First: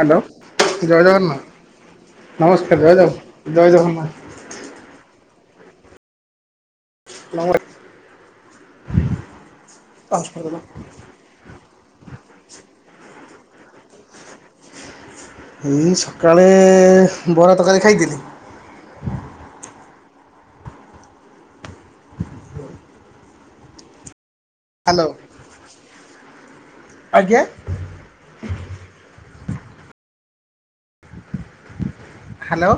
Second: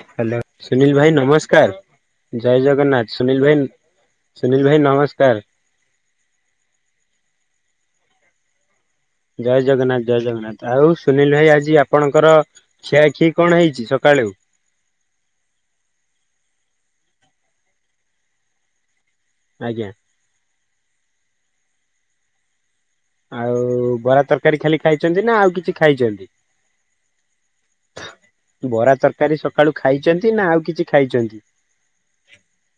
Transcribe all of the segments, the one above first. Hello hello ଜୟ ସୁନୀଲ୍ ଭାଇ ଜଗନ୍ନାଥ ନମସ୍କାର, ଜୟ ନମସ୍କାର ଜଗ ଜଗନ୍ନାଥ ସୁନୀଲ ଭାଇ ଜୟ ଜଗନ୍ନାଥ ସୁନୀଲ୍ ଭାଇ ନମସ୍କାର। [inaudible] ଜୟ ଜଗନ୍ନାଥ-ଜୟ ଜଗନ୍ନାଥ ଆଉ [unintelligible] ନିଲୁ ଭାଇ ଆଜି ଆପଣଙ୍କର ଖିଆଖିଇ କଣ ହେଇଚି ସକାଳୁ? ଏଇ ସକାଳେ ବରା ତରକାରୀ ଖାଇଥିଲି। ଆଜ୍ଞା। ଆଉ ବରା ତରକାରୀ ଖାଲି ହ୍ୟାଲୋ ଖାଇଚନ୍ତି, ନା ଆଉ କିଛି ଖାଇଚନ୍ତି? ଆଜ୍ଞା? ବରା ତରକାରୀ ସକାଳୁ ଖାଇଚନ୍ତି, ନା ଆଉ କିଛି ଖାଇଚନ୍ତି? ହାଲୋ।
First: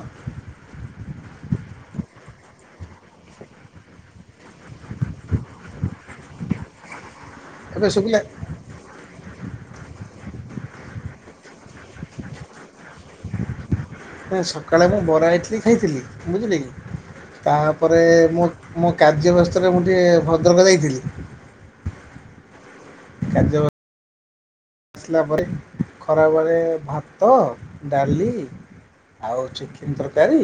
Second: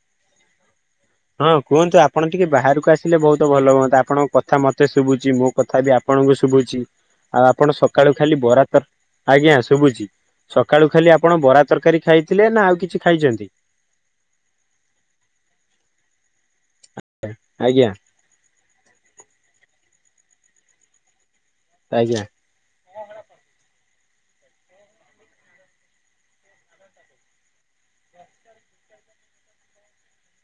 ହଁ କୁହନ୍ତୁ ଆପଣ ଟିକେ ବାହାରକୁ ଆସିଲେ ବହୁତ ଭଲ ହୁଅନ୍ତା, ଆପଣଙ୍କ କଥା ମୋତେ ଶୁଭୁଚି [unintelligible] କଥା ବି ଆପଣଙ୍କୁ ଶୁଭୁଚି, ଆଉ ଆପଣ ଏବେ ସକାଳୁ ଶୁଭିଲା ଖାଲି ବରା ତର ଆଜ୍ଞା ଶୁଭୁଚି, ସକାଳୁ ଖାଲି ଆପଣ ବରା ତରକାରୀ ଖାଇଥିଲେ ନା ଆଉ କିଛି ଖାଇଚନ୍ତି? [unintelligible] ସକାଳେ ମୁଁ ବରା ଇଟଲିି ଖାଇଥିଲି ବୁଝିଲେ କି, ଆଜ୍ଞା ତାପରେ ମୁଁ ମୋ କାର୍ଯ୍ୟ ବ୍ୟସ୍ତରେ ମୁଁ ଟିକେ ଭଦ୍ରକ ଯାଇଥେଲି। ଆଜ୍ଞା। କାଯ୍ୟ ଆସିଲା ପରେ ଖରାବେଳେ ଭାତ ଡାଲି ଆଉ ଚିକେନ୍ ତରକାରୀ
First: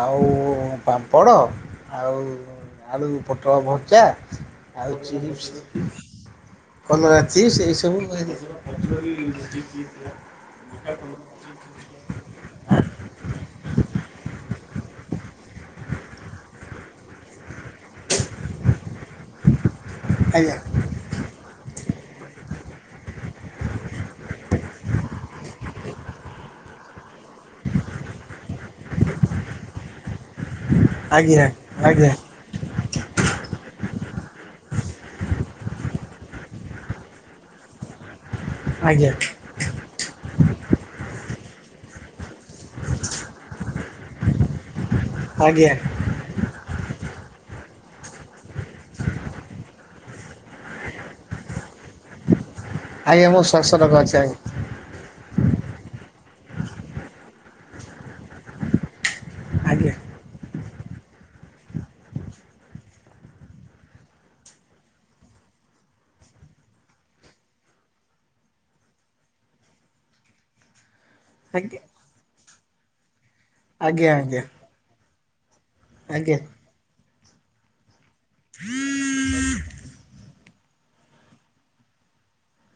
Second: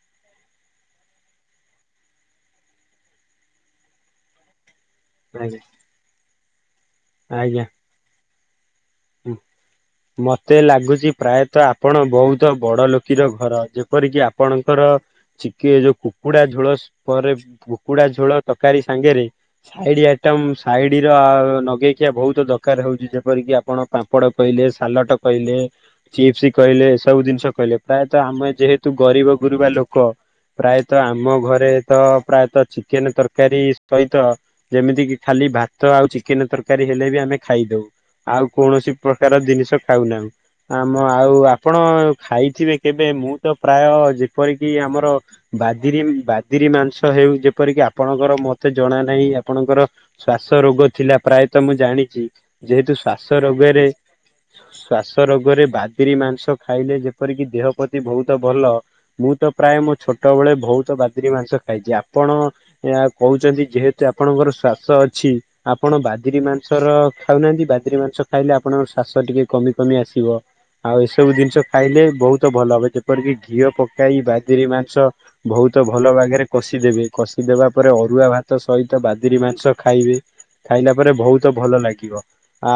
ଆଉ ପାମ୍ପଡ଼, ଆଉ ଆଳୁ ପୋଟଳ ଭଜା ଆଳୁ ଚିପ୍ସ୍, ଆଜ୍ଞା କଲରା ଚିପ୍ସ୍ ଆଜ୍ଞା। ଏଇ ସବୁ। ମତେ ଲାଗୁଚି ପ୍ରାୟତଃ ଆପଣ ବହୁତ୍ ତ ବଡ ଲୋକୀର ଘର, ଯେପରିକି ଆପଣଙ୍କର ଚିକେ ଯୋଉ କୁକୁଡା ଝୋଳ ଶ୍ ପରେ କୁକୁଡା ଝୋଳ ତରକାରୀ ସାଙ୍ଗରେ ସାଇଡି ଆଇଟମ ଆଜ୍ଞା ସାଇଡିର ନଗେଇଖିଆ ବହୁତ ଦରକାରେ ହଉଛି ଯେପରିକି ଆପ ପଣ ପାମ୍ପଡ଼ କହିଲେ, ସାଲଟ କହିଲେ ଚିପ୍ସ କହିଲେ ଏ ସବୁ ଜିନିଷ କହିଲେ, ପ୍ରାୟତଃ ଆମେ ଯେହେତୁ ଗରିବ ଗୁରୁବା ଲୋକ ପ୍ରାୟ ତ ଆମ ଆଜ୍ଞା ଘରେ ତ ଆଜ୍ଞା ପ୍ରାୟତଃ ଚିକେନ ତରକାରୀ ସହିତ ଯେମିତି କି ଖାଲି ଭାତ ଆଉ ଚିକେନ ତରକାରୀ ହେଲେ ବି ଆମେ ଖାଇଦଉ। ଆଉ କୌଣସି ଆଜ୍ଞା ପ୍ରକାର ଜିନିଷ ଖାଉନାଉ। ଆମ ଆଉ ଆପଣ ଖାଇଥିବେ କେବେ ମୁଁ ତ ପ୍ରାୟ ଯେପରିକି ଆମର ଆଜ୍ଞା ବାଦିରି ବାଦିରି ମାଂସ ହେଉ ଯେପରିକି ଆପଣଙ୍କର ମତେ ଜଣା ନାହିଁ ଆପଣଙ୍କର ଶ୍ଵାସ ରୋଗ ଥିଲା ପ୍ରାୟତଃ ମୁଁ ଜାଣିଛି ଯେହେତୁ ଆଜ୍ଞା ଶ୍ଵାସ ମୋ ରୋଗରେ ଶ୍ୱାସରୋଗ ଅଛି ଆଜ୍ଞା ଶ୍ଵାସ ରୋଗରେ ବାଦିରି ମାଂସ ଖାଇଲେ ଯେପରିକି ଦେହ ପ୍ରତି ବହୁତ ଭଲ ମୁଁ ତ ପ୍ରାୟ ଆଜ୍ଞା ମୋ ଛୋଟବେେଳେ ବହୁତ ବାଦିରି ମାଂସ ଖାଇଚି, ଆପଣ ଏହା କହୁଛନ୍ତି ଯେହେତୁ ଆପଣଙ୍କର ଶ୍ଵାସ ଅଛି ଆପଣ ବାଦିରି ମାଂସର ଖାଉନାହାନ୍ତି ବାଦିରି ମାଂ ସ ଖାଇଲେ ଆପଣଙ୍କର ଶ୍ୱାସ ଟିକେ କମି କମି ଆସିବ ଆଉ ଏସବୁ ଜିନିଷ ଖାଇଲେ ବହୁତ ଭଲ ହବ ଏ ଯେମ କରିକି ଘିଅ ଆଜ୍ଞା ପକାଇ ଆଜ୍ଞା ବାଦିରି ମାଂସ ବହୁତ ଭଲ ଆଜ୍ଞା ଆଜ୍ଞା ବାଗେରେ କଷିଦେବେ। କଷିଦବା ପରେ ଅରୁଆ ଭାତ ସହିତ ବାଦିରି ମାଂସ ଖାଇବେ। ଖାଇଲା ପରେ ବହୁତ ଭଲ ଲାଗିବ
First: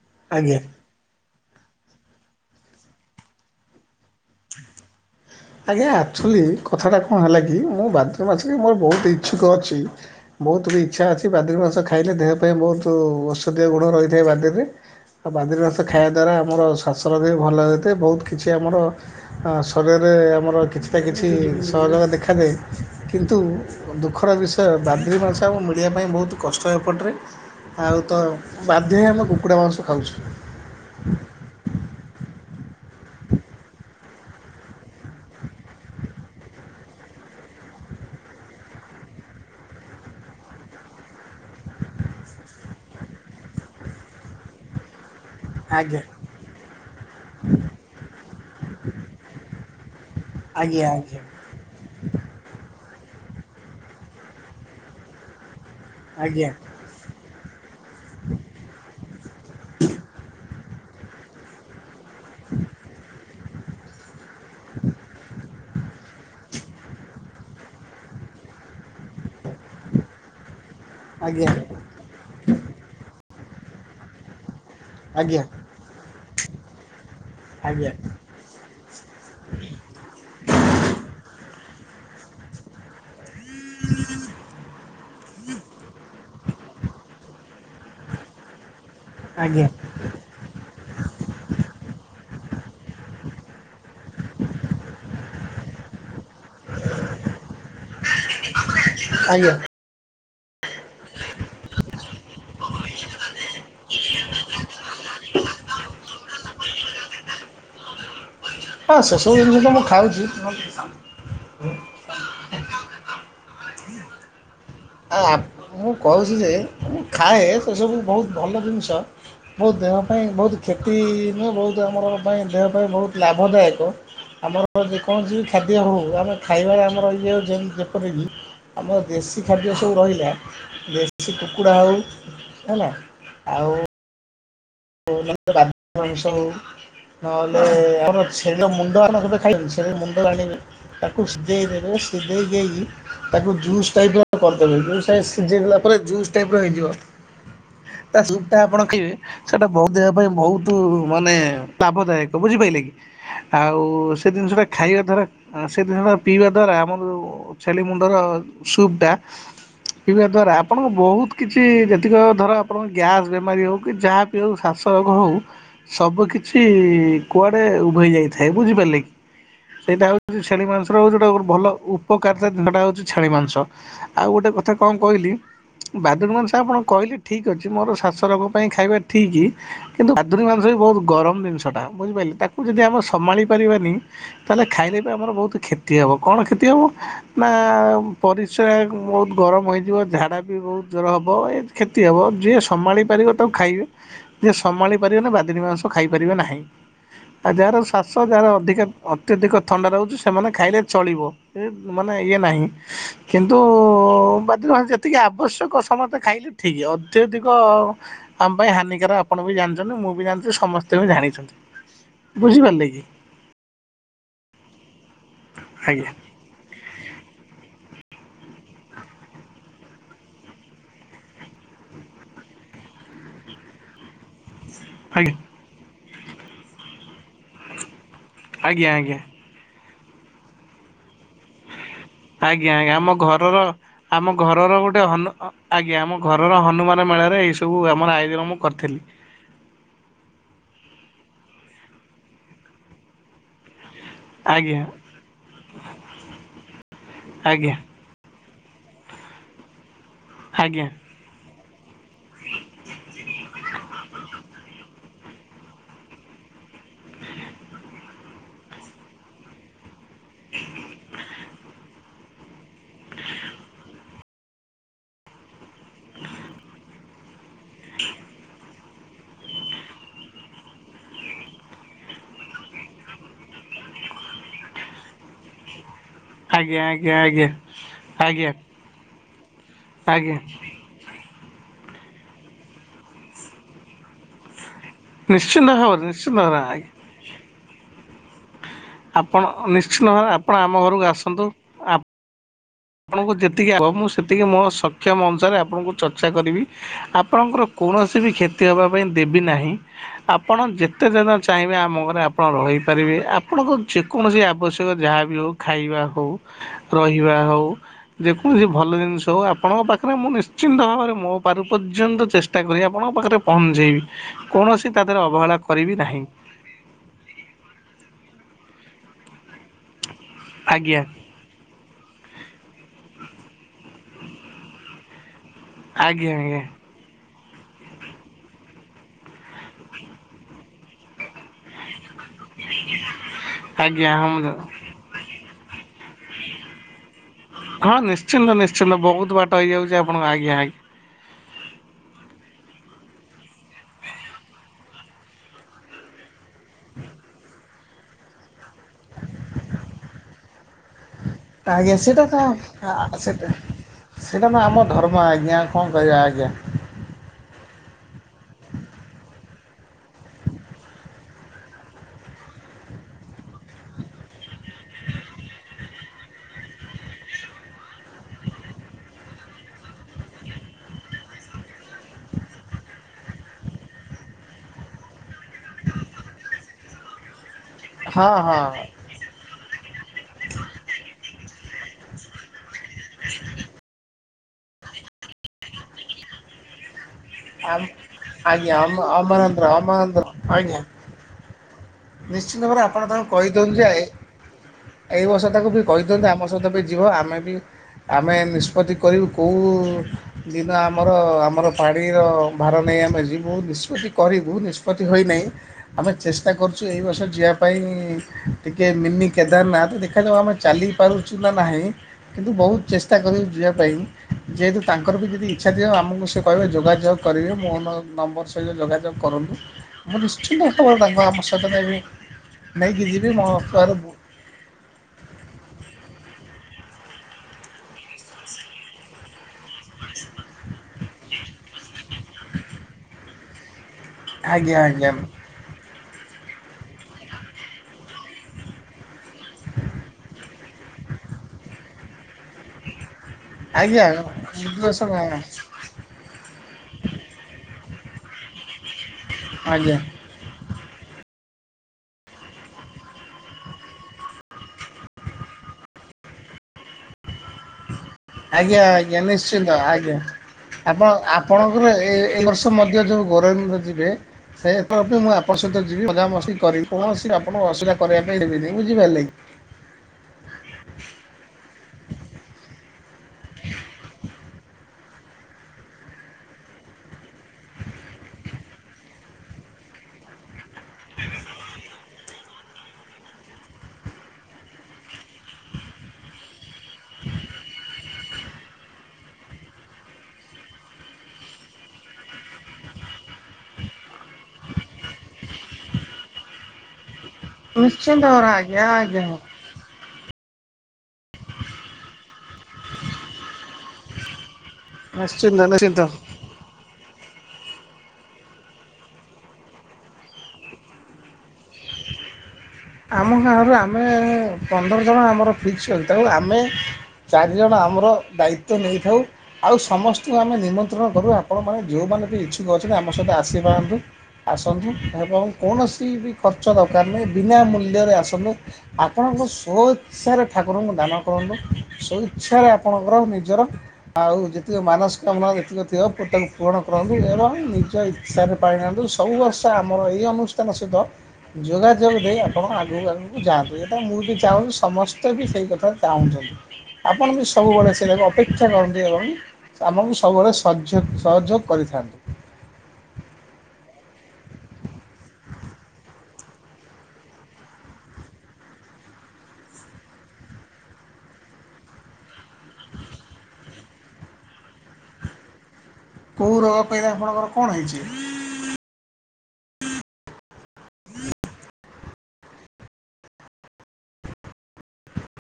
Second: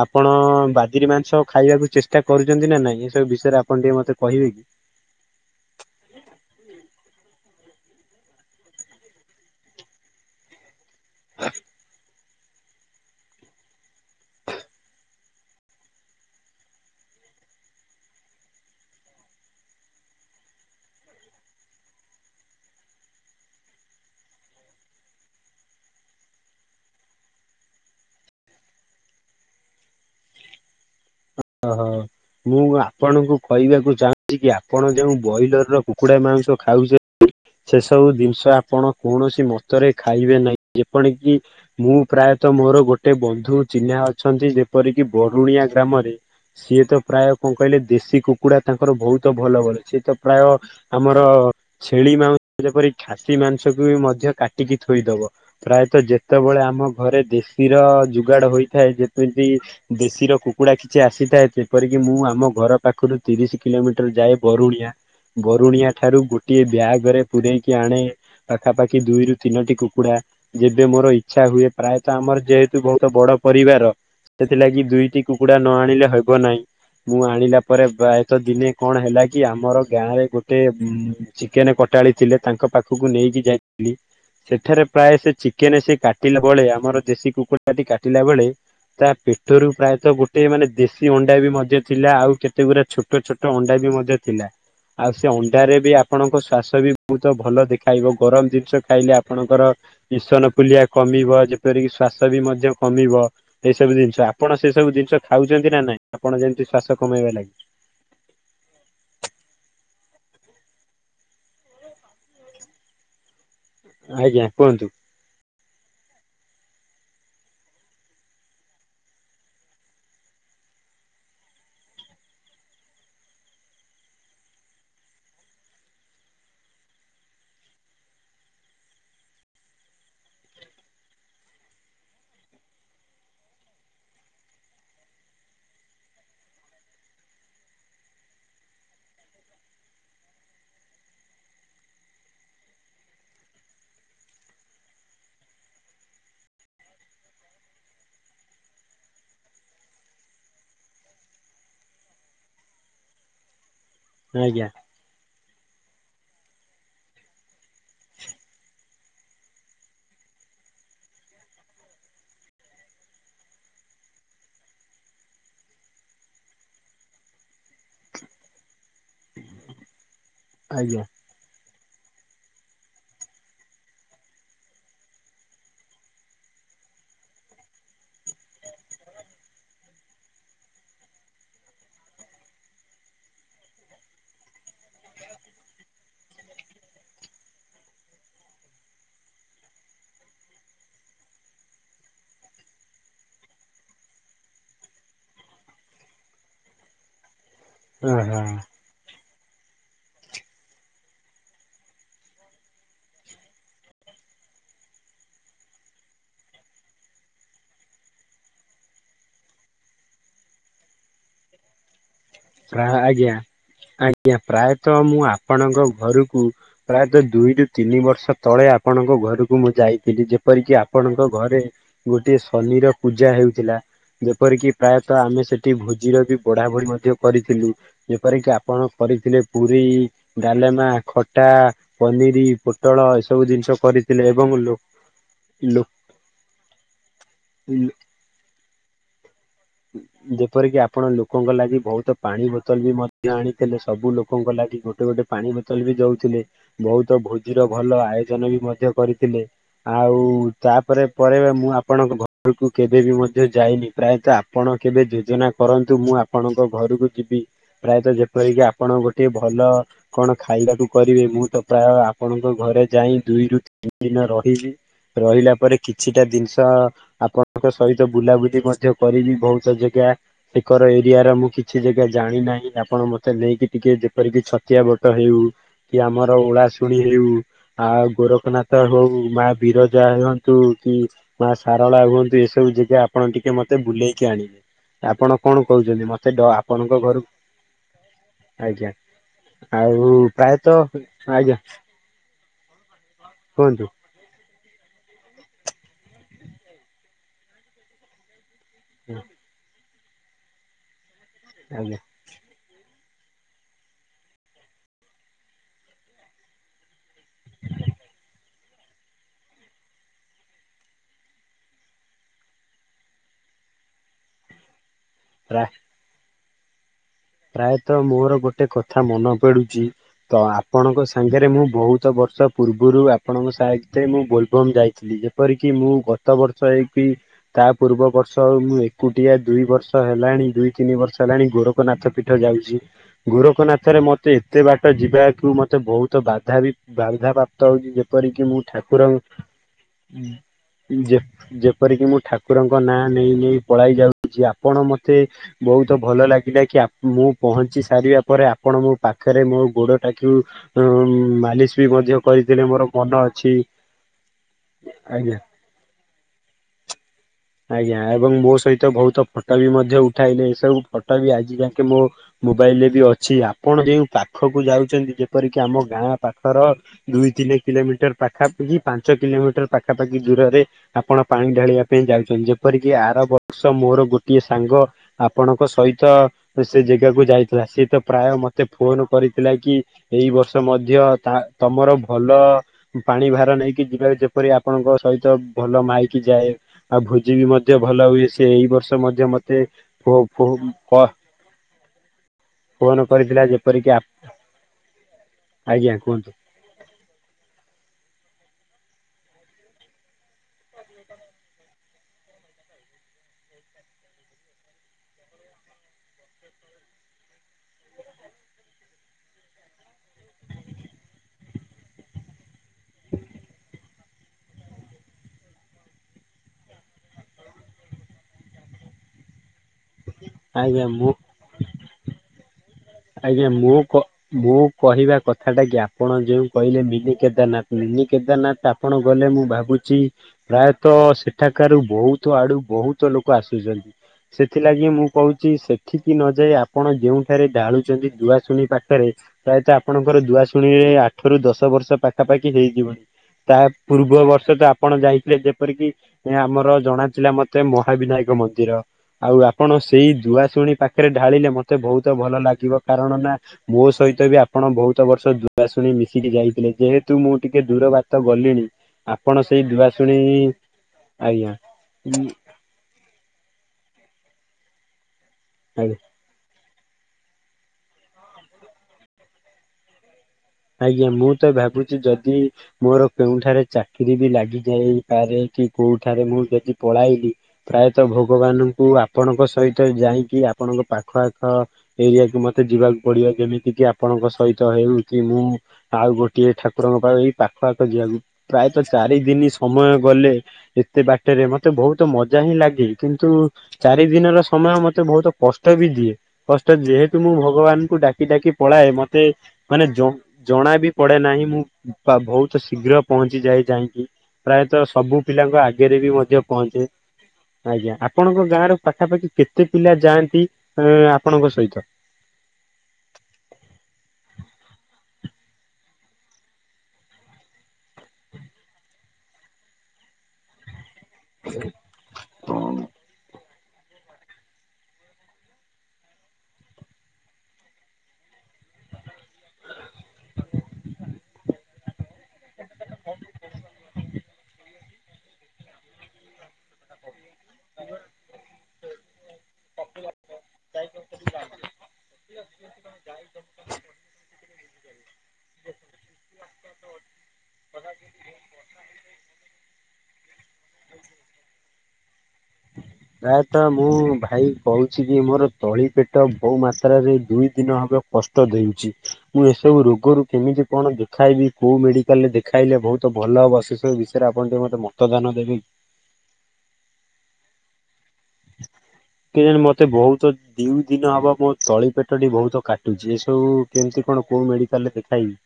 ଆପଣ ଆଜ୍ଞା ବା ଦିରି ମାଂସ ଖାଇବାକୁ ଚେଷ୍ଟା କରୁଛନ୍ତି ନା ନାଇଁ ଏ ସବୁ ବିଷୟରେ ଆପଣ ଟିକେ ମତେ କହିବେ କି? ଆଜ୍ଞା ଆକଚୁଆଲି କଥାଟା କଣ ହେଲା କି ମୁଁ ବାଦୁରି ମାଂସରେ ମୋର ବହୁତ ଇଚ୍ଛୁକ ଅଛି ବହୁତ ବି ଇଚ୍ଛା ଅଛି ବାଦୁଡ଼ି ମାଂସ ଖାଇଲେ ଦେହ ପାଇଁ ବହୁତ ଔଷଧୀୟ ଗୁଣ ରହିଥାଏ ବାଦୁରି ରେ ଆଉ ବାଦୁରି ମାସ ଖାଇବା ଦ୍ୱାରା ଆମର ଶ୍ୱାସରୋଗ ବି ଭଲ ହୋଇଥାଏ ବହୁତ କିଛି ଆମର ଅ ଶରୀରରେ ଆମର କିଛି ନା କିଛି ସହଯୋଗ ଦେଖାଯାଏ କିନ୍ତୁ ଦୁଃଖର ବିଷୟ ବାଦୁଡ଼ି ମାଂସ ଆମକୁ ମିଳିବା ପାଇଁ ବହୁତ କଷ୍ଟ ଏପଟରେ ଆଉ ତ ବାଧ୍ୟ ହେଇ ଆମେ କୁକୁଡ଼ା ମାଂସ ଖାଉଛୁ। ଓହୋ। ମୁଁ ଆପଣଙ୍କୁ କହିବାକୁ ଚାହୁଁଛି କି ଆପଣ ଯେଉଁ ବ୍ରଏଲର ର କୁକୁଡ଼ା ମାଂଉସ ଖାଉଛନ୍ତି ସେ ସବୁ ଜିନିଷ ଆପଣ କୌଣସି ମତରେ ଖାଇବେ ନାହିଁ ଯେପଣି କିି ମୁଁ ପ୍ରାୟତଃ ମୋର ଗୋଟେ ବନ୍ଧୁ ଚିହ୍ନା ଅଛନ୍ତି ଯେପରିକି ବରୁଣିଆ ଆଜ୍ଞା ଗ୍ରାମରେ ସିଏ ତ ପ୍ରାୟ କଣ କହିଲେ ଦେଶୀ କୁକୁଡ଼ା ତାଙ୍କର ବହୁତ ଭଲ ଭଲ ସିଏ ତ ପ୍ରାୟ ଆଜ୍ଞା ଆଜ୍ଞା ଆମର ଛେଳି ମାଂଉସ ଯେପରି ଖାସି ମାଂସକୁ ବି ମଧ୍ୟ କାଟିକି ଥୋଇଦବ ପ୍ରାୟ ତ ଆଜ୍ଞା ଯେତେବେଳେ ଆମ ଘରେ ଦେଶୀର ଯୁଗାଡ ହୋଇଥାଏ ଯେମିତି ଦେଶୀର କୁକୁଡା କି ଛି ଆସିଥାଏ ଯେପରିକି ମୁଁ ଆମ ଘର ପାଖରୁ ତିରିଶ କିଲୋମିଟର ଯାଏ ବରୁଣିଆ ବରୁଣିଆ ଠାରୁ ଗୋଟିଏ ବ୍ୟାଗରେ ପୂରେଇକି ଆଣେ ପାଖାପାଖି ଦୁଇରୁ ତିନୋଟି କୁକୁଡ଼ା ଯେବେ ମୋର ଇଚ୍ଛା ଆଜ୍ଞା ହୁଏ ପ୍ରାୟତଃ ଆମର ଯେହେତୁ ବହୁତ ବଡ ପରିବାର ସେଥିଲାଗି ଦୁଇଟି ଆଜ୍ଞା କୁକୁ ଡା ନ ଆଣିଲେ ହେବ ନାହିଁ ମୁଁ ଆଣିଲା ପରେ ଆଜ୍ଞା ପ୍ରାଏ ତ ଦିନେ କଣ ହେଲା କି ଆମର ଗାଁ ରେ ଗୋଟେ ଉଁ ଚିକେନ କଟାଳି ଥିଲେ ତାଙ୍କ ପାଖକୁ ନେଇକି ଯାଇଥିଲି ସେଠାରେ ପ୍ରାଏ ସେ ଚିକେନ ସେ କାଟିଲା ବେଳେ ଆମର ଦେଶୀ କୁକୁ ଡ଼ା ଟି କାଟିଲା ବେଳେ ତା ଆଜ୍ଞା। ପେଟରୁ ପ୍ରାୟତଃ ଗୋ ଗୋଟେ ମାନେ ଦେଶୀ ଅଣ୍ଡା ବି ମଧ୍ୟ ଥିଲା ଆଉ କେତେ ଗୁରେ ଛୋଟ ଛୋଟ ଅଣ୍ଡା ବି ମଧ୍ୟ ଥିଲା। ଆଉ ସେ ଅଣ୍ଡାରେ ବି ଆପଣଙ୍କ ଶ୍ୱାସ ବି ବହୁତ ଭଲ ଦେଖାଇବ ଗରମ ଜିନିଷ ଖାଇଲେ ଆଜ୍ଞା ଆପଣଙ୍କର ଇସନଫୁଲିଆ କମିବ, ଯେପରିକି ଶ୍ୱାସ ବି ମଧ୍ୟ କମିବ। ଏଇ ସବୁ ଜିନିଷ ଆପଣ ସେ ସବୁ ଜିନ୍ ଖାଉଛନ୍ତି ନା ନାଇଁ, ଆପଣ ଯେମିତି ଶ୍ଵାସ କମେଇବା ଲାଗି? ହଁ, ସେ ସବୁ ଜିନିଷ ତ ମୁଁ ଖାଉଚି, ବଟ୍ [inaudible] ଆଜ୍ଞା କୁହନ୍ତୁ। ଆଁ, ମୁଁ କହୁଛି ଯେ, ମୁଁ ଖାଏ, ସେ ସବୁ ବହୁତ ଭଲ ଜିନିଷ। ବହୁତ ଦେହ ପାଇଁ ବହୁତ କ୍ଷତି ନୁହେଁ, ବହୁତ ଆମର ପାଇଁ ଦେହ ପାଇଁ ବହୁତ ଲାଭଦାୟକ। ଆମର ଯେକୌଣସି ଖାଦ୍ୟ ହଉ, ଆମେ ଖାଇବାରେ ଆମର ଇଏ ଅଛି, ଯେପରିିକି ଆମର ଦେଶୀ ଖାଦ୍ୟ ସବୁ ରହିଲା, ଦେଶୀ କୁକୁଡ଼ା ହଉ ହେଲା, ଆଉ [unintelligible] ମାଂସ ହଉ। ନହେଲେ, ଆମର ଛେଳି ର ମୁଣ୍ଡ ଆପଣ କେବେ ଖାଇଚନ୍ତି? ଛେଳି ର ମୁଣ୍ଡ ଆଣିକି ତାକୁ ସିଯେଇ ଦେବେ। ସିଦେଇ ଦେଇକି ତାକୁ ଜୁସ୍ ଟାଇପ୍ ର କରିଦେବେ। [unintelligible] ସିଜେଇ ଦେଲା ପରେ ଜୁସ୍ ଟାଇପ୍ ର ହେଇଯିବ। ତା, ସୁପ୍ ଟା ଆପଣ ପିବେ। ସେଇଟା ବହୁତ୍ ଦେହ ପାଇଁ ବହୁତୁ ମାନେ ଲାଭଦାୟକ ବୁଝିପାଇଲେ କି! ଆଉ ସେ ଜିନିଷଟା ଆଜ୍ଞା ଖାଇବା ଦ୍ୱାରା ସେ ଜିନିଷ ଟା ପିଇବା ଦ୍ଵାରା ଆମର, ଛେଲି ମୁଣ୍ଡର ସୁପ୍ ଟା ପିଇବା ଦ୍ଵାରା ଆପଣଙ୍କ ବହୁତ କିଛି ଯେତିକ ଧର, ଆପଣଙ୍କ ଗ୍ୟାସ୍ ବେମାରୀ ହଉ କି ଯାହା ଯଉ ଶ୍ୱାସ ରଗ ହଉ ସବୁ କିଛି କୁଆଡେ ଉଭେଇ ଯାଇଥାଏ, ବୁଝିପାରିଲେ କି! ସେଇଟା ହଉ ଛେଳି ମାଂସର ଆଜ୍ଞା ହଉ ଯୋଟା ଭଲ ଉପ୍ ଉପକାରିତା ଦିଅଟା ହଉଛି ଛେଳି ମାଂସ। ଆଉ ଗୋଟେ କଥା କଣ କହିଲି ବାଦୁୁଡିମାଂସ ଆପଣ କହିଲେ ଠିକ୍ ଅଛି। ମୋର ଶ୍ୱାସ ରୋଗ ପାଇଁ ଖାଇବା ଠିକ୍। କିନ୍ତୁ ବାଦୁଡ଼ି ମାଂସ ବି ବହୁତ ଗରମ ଜିନିଷଟା। ବୁଝିପାଇଲେ, ତାକୁ ଯଦି ଆମେ ସମାଳି ପାରିବାନି ତାହେଲେ, ଖାଇଲେ ବି ଆମର ବହୁତ କ୍ଷେତି ହବ? କଣ କ୍ଷେତି ହବ? ନା ପରିସ୍ରା ବହୁତ ଗରମ ହୋଇଯିବ। ଝାଡ଼ା ବି ବହୁତ ଜର ହେବ ଏଁତି କ୍ଷେତି ହେବ। ଯିଏ ସମାଳି ପାରିବ, ତାକୁ ଖାଇବେ। ଯିଏ ସମାଳି ପାରିବେନା ବାଦିରୀ ମାଂସ ଖାଇ ପାରିବେ ନାହିଁ। ଆଉ ଯାହାର ସ ଶ୍ୱାସ ଓହୋ ଯାହାର ଅଧିକା ଅତ୍ୟଧିକ ଥଣ୍ଡା ରହୁଛି। ସେମାନେ ଖାଇଲେ ଚଳିବ। ଏ ମାନେ ଇଏ ନାହିଁ। କିନ୍ତୁ-ଉ ବାଦୁରୀ ମାଂସ ଯେତିକି ଆବଶ୍ୟକ ସମସ୍ତେ ଖାଇଲେ ଠିକ୍ ଅତ୍ୟଧିକ ଆମ ପାଇଁ ହାନିକାର ଆପଣ ବି ଜାଣିଚନ୍ତି। ମୁଁ ବି ଜାଣିଚି, ସମସ୍ତେ ବି ଜାଣିଛନ୍ତି। ପ୍ରା ବୁଝିପାରିଲେ କି ଆଜ୍ଞା, ଆଜ୍ଞା ପ୍ରାୟତଃ ମୁଁ ଆପଣଙ୍କ ଆଜ୍ଞା ଘରକୁ ପ୍ରାୟତଃ ଦୁଇରୁ ତିନି ବର୍ଷ ତଳେ ଆପଣଙ୍କ ଘରକୁ ମୁଁ ଯାଇଥିଲି। ଯେପରିକି ଆପଣଙ୍କ ଘରେ ଗୋଟଏ ଶନିର ପୂଜା ହେଉଥିଲା। ଯେପରିକି ପ୍ରାୟତଃ, ଆଜ୍ଞା ଆମେ ସେଠି ଭୋଜିର ବି ବଢା ବଢ଼ି ମଧ୍ୟ କରିଥିଲୁ। ଯେପରିକି ଆପଣ ଆଜ୍ଞା ଆଜ୍ଞା କରିଥିଲେ ପୁରୀ, ଡାଲେମା, ଖଟା ପନିର, ଆଜ୍ଞା, ଜ୍ଞା, ପୋଟଳ ଆମ ଏସବୁ ଘରର ଜିନିଷ କରିଥିଲେ ଆମ ଏବଂ ଲୋ ଘରର ଗୋଟେ ହନୁ, ଆଜ୍ଞା, ଆମ ଘରର ହନୁମାନ ମେଳାରେ ଏଇ ସବୁ ଲୋ ଆମର ଆୟଜନ ମୁଁ କରିଥିଲି। ଯେପରିକି ଆପଣ ଲୋକଙ୍କ ଲାଗି ବହୁତ ପାଣି ବୋତଲ ବି ମଧ୍ୟ ଆଣିଥିଲେ ସବୁ ଲୋକ୍ କଙ୍କ ଲାଗି ଆଜ୍ଞା ଗୋଟେ ଗୋଟେ ପାଣି ବୋତଲ ବି ଦଉଥିଲେ। ବହୁତ ଭୋଜିର ଆଜ୍ଞା ଭଲ ଆୟୋଜନ ବି ମଧ୍ୟ କରିଥିଲେ, ଆଉ ଆଜ୍ଞା ଆଜ୍ଞା ତା'ପରେ ପରେ ମୁଁ ଆପଣଙ୍କ ଘରକୁ କେବେ ବିି ମଧ୍ୟ ଯାଇନି ପ୍ରାୟତଃ ଆ ପଣ କେବେ ଯୋଜନା କରନ୍ତୁ ମୁଁ ଆପଣଙ୍କ ଘରକୁ ଯିବି। ପ୍ରାୟତଃ ଯେପରିକି ଆପଣ ଗୋଟିଏ ଭଲ କଣ ଖାଇବାକୁ କରିବେ ମୁଁ ତ ପ୍ରାୟ ଆପଣଙ୍କ ଘରେ ଯାଇଁ ଦୁଇରୁ ତିନି ଦିନ ରହିବି। ରହିଲା ପରେ କିଛିଟା ଦିନିଷ ଆପଣଙ୍କ ସହିତ ବୁଲାବୁଲି ମଧ୍ୟ କରିବି। ବୋହୁତ ଜଗା। ଏକର ଏରିଆ ର ମୁଁ କିଛି ଜାଗା ଜାଣିନାହିଁ ଆପଣ ମତେ ନେଇକି ଟିକେ ଯେପରିକି ଛତିଆ ବଟ ହେଉ କି ଆମର ଓଳା ଶୁଣି ଆଜ୍ଞା ଆଜ୍ଞା ହେଉ ଆଜ୍ଞା ଆ ଆଜ୍ଞା ଗୋରକନା ତ ହୋଉ ମା ବିରଜା ଆଜ୍ଞା। ହୁଅନ୍ତୁ। କି ମା ସାରଳା ହୁଅନ୍ତୁ ଏସବୁ ଜାଗା ଆପଣ ଟିକେ ମତେ ବୁଲେଇକି ଆଣିବେ। ଆପଣ କଣ ନିଶ୍ଚିନ୍ତ ଭାବରେ କହୁଛନ୍ତି ମତେ ନିଶ୍ଚିନ୍ତ ଡ ଭାବରେ ଆପଣଙ୍କ ଘରକୁ ଆଜ୍ଞା। ଆପଣ ନିଶ୍ଚିନ୍ତ ଆଉ ଭାବରେ ଆପଣ ଆମ ପ୍ରାୟତଃ ଘରକୁ ଆସନ୍ତୁ। ଆଜ୍ଞା। ଆପଣଙ୍କୁ ଯେତିକି କୁହନ୍ତୁ ଆବ ମୁଁ ସେତିକି ମୋ ସ କ୍ଷମ ଅନୁସାରେ ଆପଣଙ୍କୁ ଚର୍ଚ୍ଚା କରିବି ଆପଣଙ୍କର କୌଣସି ବି କ୍ଷତି ହବା ପାଇଁ ଦେବି ନାହିଁ। ଆପଣ ଯେତେଦିନ ଚାହିଁବେ ଆଜ୍ଞା ଆମ ଘରେ ଆପ ଆପଣ ରହିପାରିବେ ଆପଣଙ୍କ ଯେକୌଣସି ଆବଶ୍ୟକ ଯାହା ବି ହୋଉ ଖାଇବା ହୋଉ ରହିବା ହୋଉ ଯେକୌଣସି ଭଲ ଜିନିଷ ହଉ ଆପଣଙ୍କ ପାଖରେ ମୁଁ ନିଶ୍ଚିନ୍ତ ଭାବରେ ମୋ ପାରୁ ପର୍ଯ୍ୟନ୍ତ ଚେଷ୍ ଟା କରି ଆପଣଙ୍କ ପାଖରେ ପହଞ୍ଚେଇବି କୌଣସି ତା ଦେହରେ ଅବହେଳା ପ୍ରାୟ କରିବି ନାହିଁ। ପ୍ରାୟତଃ ମୋର ଗୋଟେ କଥା ମନେ ପେଡ଼ୁଚି ତ ଆଜ୍ଞା। ଆପଣଙ୍କ ସା ଗେରେ ମୁଁ ବୋହୁତ ବର୍ଷ ପୂର୍ବରୁ ଆପଣଙ୍କ ସାହିତେ ମୁଁ ବୋଲବମ୍ ଯାଇଥିଲି ଯେ ପରିକି ମୁଁ ଆଜ୍ଞା ଗତ ଆଜ୍ଞା ବର୍ଷ ଏଇଟି ତା ପୂର୍ବ ବର୍ଷ ମୁଁ ଏକୁଟିଆ ଦୁଇ ବର୍ଷ ହେଲାଣି ଦୁଇ ତିନି ବର୍ଷ ହେଲାଣି ଗୋରକନାଥ ଟ ଯାଉଛି ଗୋରଖନାଥରେ ଆଜ୍ଞା ମତେ ହଁ ଏତେ ବାଟ ଯିବା ହେତୁରୁ ମତେ ବୋହୁତ ବାଧା ବି ବାଧା ପ୍ରା ତ ହଉଛି ହଁ ଯେପରିକି ନିଶ୍ଚିନ୍ତ ମୁଁ ନିଶ୍ଚିନ୍ତ ଠାକୁର ହୁଁ ବହୁତ ବାଟ ହେଇଯାଉଛି ଆପଣଙ୍କ ଆଜ୍ଞା ଆଜ୍ଞା। ଯେ ଯେପରିକି ମୁଁ ଠାକୁରଙ୍କ ନାଁ ନେଇ ନେଇ ପଳାଇ ଯାଉଚି ଆପଣ ମତେ ବୋହୁତ ଭଲ ଲାଗିଲା କି ଆ ମୁଁ ପହଞ୍ଚି ସାରିବା ପରେ ଆପଣ ମୋ ପାଖରେ ମୋ ଗୋଡ଼ଟାକୁ ଉଁ ମା ଆଜ୍ଞା ସେଇଟା ତ ଆ ସେଟା ସେଟା ମ ଆମ ଧର୍ମ ଆଜ୍ଞା। କଣ କହିବା ଆଜ୍ଞା? ଆଜ୍ଞା ଏବଂ ମୋ ସହିତ ବୋହୁତ ଫଟୋ ବି ମଧ୍ୟ ଉଠାଇଲେ ଏସବୁ ଫଟୋ ବି ଆଜି ଯାଙ୍କେ ମୋ ମୋବାଇଲ୍ ରେ ବି ଅଛି ଆପଣ ଯେଉଁ ପାଖକୁ ଯାଉଛନ୍ତି ଯେପରିକି ଆମ ଗାଁ ପାଖର ଦୁଇ ତିନି କିଲୋମିଟର ପାଖାପାଖି ପାଞ୍ଚ କିଲୋମିଟର ପାଖାପାଖି ଦୂରରେ ଆପଣ ପାଣି ଢ଼ାଳିବା ପାଇଁ ଯାଉଚନ୍ତି, ଯେପରିକି ଆର ବର୍ଷ ମୋର ଗୋଟିଏ ସାଙ୍ଗ ଆପଣଙ୍କ ସହିତ ସେ ଜେଗାକୁ ଯାଇଥି ସିଏ ତ ପ୍ରାୟ ହଁ ହଁ ମତେ ଫୋନ କରିଥିଲା କି ଏଇ ବର୍ଷ ମଧ୍ୟ ତା ତମର ଭଲ ପାଣି ଭାର ନେଇକି ଯିବାକୁ ଜ ପରି ଆପଣଙ୍କ ସହିତ ଭଲ ମାଇକି ଯାଏ। ଆଉ ଭୋଜି ବି ମଧ୍ୟ ଆମ ଭଲ ହୁଏ, ସେ ଏଇ ଆଜ୍ଞା ବର୍ଷ ମଧ୍ୟ ମତେ ଅମରେନ୍ଦ୍ର ଫୋ ଅମରେନ୍ଦ୍ର ଫୋ ଆଜ୍ଞା। ଅ ନିଶ୍ଚିନ୍ତ ଭାବରେ ଆପଣ ତାଙ୍କୁ କରିଦିଅନ୍ତୁ ଯେ ଏଇ ବର୍ଷ ତାଙ୍କୁ ବି ଆଜ୍ଞା କରିଦିଅନ୍ତୁ କୁହନ୍ତୁ ଆମ ସ ସହିତ ବି ଯିବ, ଆମେ ବି ଆମେ ନିଷ୍ପତି କରିବୁ କୋଉ ଦିନ ଆମର ଆମର ପାଣିର ଭାର ନେଇ ଆମେ ଯିବୁ ନିଷ୍ପତ୍ତି କରିବୁ ନିଷ୍ପତ୍ତି ହୋଇନାହିଁ। ଆମେ ଚେଷ୍ଟା କରୁଚୁ ଏଇ ବର୍ଷ ଯିବା ପାଇଁ ଟିକେ ମିନି କେଦାରନାଥ ଦେଖାଯାଉ ଆମେ ଚାଲି ପାରୁଛୁ ନା ନାହିଁ। କିନ୍ତୁ ବହୁତ ଚେଷ୍ଟା କରିବୁ ଯିବା ପାଇଁ। ଯେହେତୁ ତାଙ୍କର ବି ଯଦି ଇଚ୍ଛା ଦିିବ ଆମକୁ ସେ କହିବେ ଯୋଗାଯୋଗ କରିବେ ମୋ ନମ୍ବର ଯୋଗାଯୋଗ କରନ୍ତୁ ଆମ ନିଶ୍ଚିନ୍ତ ଆଜ୍ଞା ଭାବରେ ମୁଁ ତାଙ୍କ ଆମ ସହିତରେ ବି ଆଜ୍ଞା ମୁଁ କ ମୁଁ କହିବା କଥାଟା କି ଆପଣ ଯୋଉଁ କହିଲେ ମିନି କେଦାରନାଥ ମିନି କେଦାରନାଥ ଟା ଆପଣ ଗଲେ ମୁଁ ଭାବୁଛି ପ୍ରାୟତଃ ସେଠାକାରୁ ବହୁତ ଆଡୁ ବହୁତ ଲୋକ ଆସୁଛନ୍ତି। ଆଜ୍ଞା ସେଥିଲାଗି ମୁଁ ଆଜ୍ଞା କହୁଛି ସେଠିକି ନଯାଇଏ ଆପଣ ଯୋଉଁଠାରେ ଡାଳୁ ଜୁଆ ଶୁଣି ପାଖରେ ପ୍ରାୟତଃ ଆପଣଙ୍କର ଦୁଆ ଶୁଣି ଆଠ ରୁ ଦଶ ବର୍ଷ ପାଖାପାଖି ହେଇଯିବଣୀ ତା ଆଜ୍ଞା ପୂର୍ବ ବର୍ଷ ତ ଆପଣ ବୁଝିପାରୁଛନ୍ତି ନା? ଯାଇଥିଲେ ଯେପରିକି ଆମର ଜଣା ଥିଲା ମତେ ମହାବିନାୟକ ମନ୍ଦିର, ଆଉ ଆପଣ ଆଜ୍ଞା ସେଇ ଦୁଆ ଶୁଣି ପାଖ ପାଖରେ ଢାଳିଲେ ମତେ ବହୁତ ଭଲ ଲାଗିବ। କାରଣ ନା ମୋ ସହିତ ବି ଆପଣ ବହୁତ ବର୍ଷ ଦୁଆ ଶୁଣି ମିଶିକି ଯାଇଥିଲେ, ଯେହେତୁ। ତୁ ମୁଁ ଟିକେ ଦୂର ବାଟ ଗଲିଣି ଆଜ୍ଞା ଆଜ୍ଞା ଆପଣ ସେଇ ନିଶ୍ଚିନ୍ତ ଦୁଆ ଆଜ୍ଞା। ଶୁଣି ଆପଣ ଆପଣଙ୍କର ଏ ଏଇ ବର୍ଷ ମଧ୍ୟ ଯେଉଁ ଗୌରୋଇ ମନ୍ଦିର ଯିବେ ସେପରଠୁ ମୁଁ ଆପଣ ସହିତ ଆଜ୍ଞା। ଯିବି ମଜାମସ୍ କରିବି। କୌଣସି ଆପଣ ଅସୁବିଧା କରିବା ପାଇଁ ହେବେନି, ବୁଝିପାରିଲେ କି? ଆଜ୍ଞା ମୁଁ ତ ଭାବୁଛି ଯଦି ମୋର କେଉଠାରେ ଚାକିର ବି ଲାଗି ଯାଇପାରେ କି କୋଉଠାରେ ମୁଁ ଯଦି ପଳାଇଲି ପ୍ରାୟତଃ ଭଗବାନଙ୍କୁ ଆପଣଙ୍କ ସହିତ ଯାଇକି ଆପଣଙ୍କ ପାଖ ଆଖ ଏରିଆକୁ ମତେ ଯିବାକୁ ପଡିବ ଯେମିତି କି ଆପଣଙ୍କ ସହିତ ହେଉ କି ମୁଁ ଆଉ ଗୋଟିଏ ଠାକୁରଙ୍କ ପା ଏଇ ପାଖ ପାଖ ଯିବାକୁ। ପ୍ରାୟତଃ ଚାରି ଦିନ ସମୟ ଗଲେ ଏତେ ବାଟରେ ମତେ ବହୁତ ମଜା ହିଁ ଲାଗେ, କିନ୍ତୁ ଚାରି ଦିନର ସମୟ ମତେ ବହୁତ କଷ୍ଟ ବି ଦିଏ, କଷ୍ଟ ଯେହେତୁ ମୁଁ ଭ ଭଗବାନଙ୍କୁ ନିଶ୍ଚିନ୍ତ ଡାକି ଭାବରେ ଡାକି ଆଜ୍ଞା ପଳାଏ ମତେ ଆଜ୍ଞା ମାନେ ଜ ଜଣା ବି ପଡେ ନାହିଁ। ମୁଁ ବହୁତ ଶୀଘ୍ର ପହଞ୍ଚିଯାଏ ଯାଇକି। ପ୍ରାୟତଃ ସବୁ ନିଶ୍ଚିନ୍ତ ପିଲାଙ୍କ ନିଶ୍ଚିନ୍ତ। ଆଗରେ ବି ମଧ୍ୟ ପହଞ୍ଚେ। ଆଜ୍ଞା ଆପଣଙ୍କ ଗାଁ ର ପାଖାପାଖି କେତେ ପିଲା ଯାଆନ୍ତି ଆପଣଙ୍କ ସହିତ? ଆମ ଗାଁରୁ ଆମେ ପନ୍ଦର ଜଣ ଆମର ଫିକ୍ସି ଅଛି, ତେଣୁ ଆମେ ଚାରି ଜଣ ଆମର ଦାୟିତନେଇଥାଉ ଆଉ ସମସ୍ତଙ୍କୁ ଆମେ ନିମ ତ୍ରଣ କରୁ ଆପଣ ମାନ ଯୋଉମାନେ ବି ଇଚ୍ଛୁକ ଅଛନ୍ତି ଆମ ସହିତ ଆସି ପାଆନ୍ତୁ ଆସନ୍ତୁ ଏବଂ କୌଣସି ବି ଖର୍ଚ୍ଚ ଦରକାର ନାହିଁ ବିନା ମୂଲ୍ୟରେ ଆସନ୍ତୁ ଆପଣଙ୍କ ସ୍ୱଇଚ୍ଛାରେ ଠାକୁରଙ୍କୁ ଦାନ କରନ୍ତୁ ସ୍ୱ ଇଚ୍ଛାରେ ଆପଣଙ୍କର ନିଜର ଆଉ ଯେତିକି ମାନସ୍କାମନା ଯେତିକି ଥିବ ପ୍ରତ୍ୟେକ ପୂରଣ କରନ୍ତୁ ଏବଂ ନିଜ ଇଚ୍ଛାରେ ପାଣି ନିଅନ୍ତୁ ସବୁ ତା ଆମର ଏଇ ଅନୁଷ୍ଠାନ ସହିତ ଯୋଗାଯୋଗ ଦେଇ ଆ ଆପଣ ଆଗକୁ ଆଗକୁ ଯାଆନ୍ତୁ ଏଇଟା ମୁଁ ବି ଚାହୁଁନି ସମସ୍ତେ ବି ସେଇ କଥା ଚାହୁଁଛନ୍ତି ଆପଣ ବି ସବୁଥିଲେ ଅପେକ୍ଷା କରନ୍ତିି ଏବଂ ଆମକୁ ସବୁବେଳେ ସହ ସହଯୋଗ କରିଥାନ୍ତ। ପ୍ରାୟ ତ ମୁଁ ଭାଇ କହୁଛି କି ମୋର ତଳି ପେଟ ବୋଉ ମାତ୍ରାରେ ଦୁଇ ଦିନ ହବ ସ୍ପଷ୍ଟ ଦେଉଛି ମୁଁ ଏସବୁ ରୋଗରୁ କେମିତି କଣ ଦେଖାଇବି କୋଉ ମେଡିକାଲ ରେ ଦେଖାଇଲେ ବହୁତ ଭଲ ହବ ସେସବୁ ବି ସେଥିରେ ଆପଣ ଟିକେ ମୋତେ ମତଦାନ ଦେବେ କି? କୋଉ ରୋକ କହିଲେ ଆପଣଙ୍କର କଣ ହେଇଛି? କେଜାଣି ମତେ ବହୁତ ଦିଇ ଦିନ ହବ ମୋ ତଳି ପେଟଟି ବହୁତ କାଟୁଛି। ଏସବୁ କେମିତି କଣ୍ କୋଉ ମେଡିକାଲ ରେ ଦେଖାଇବି?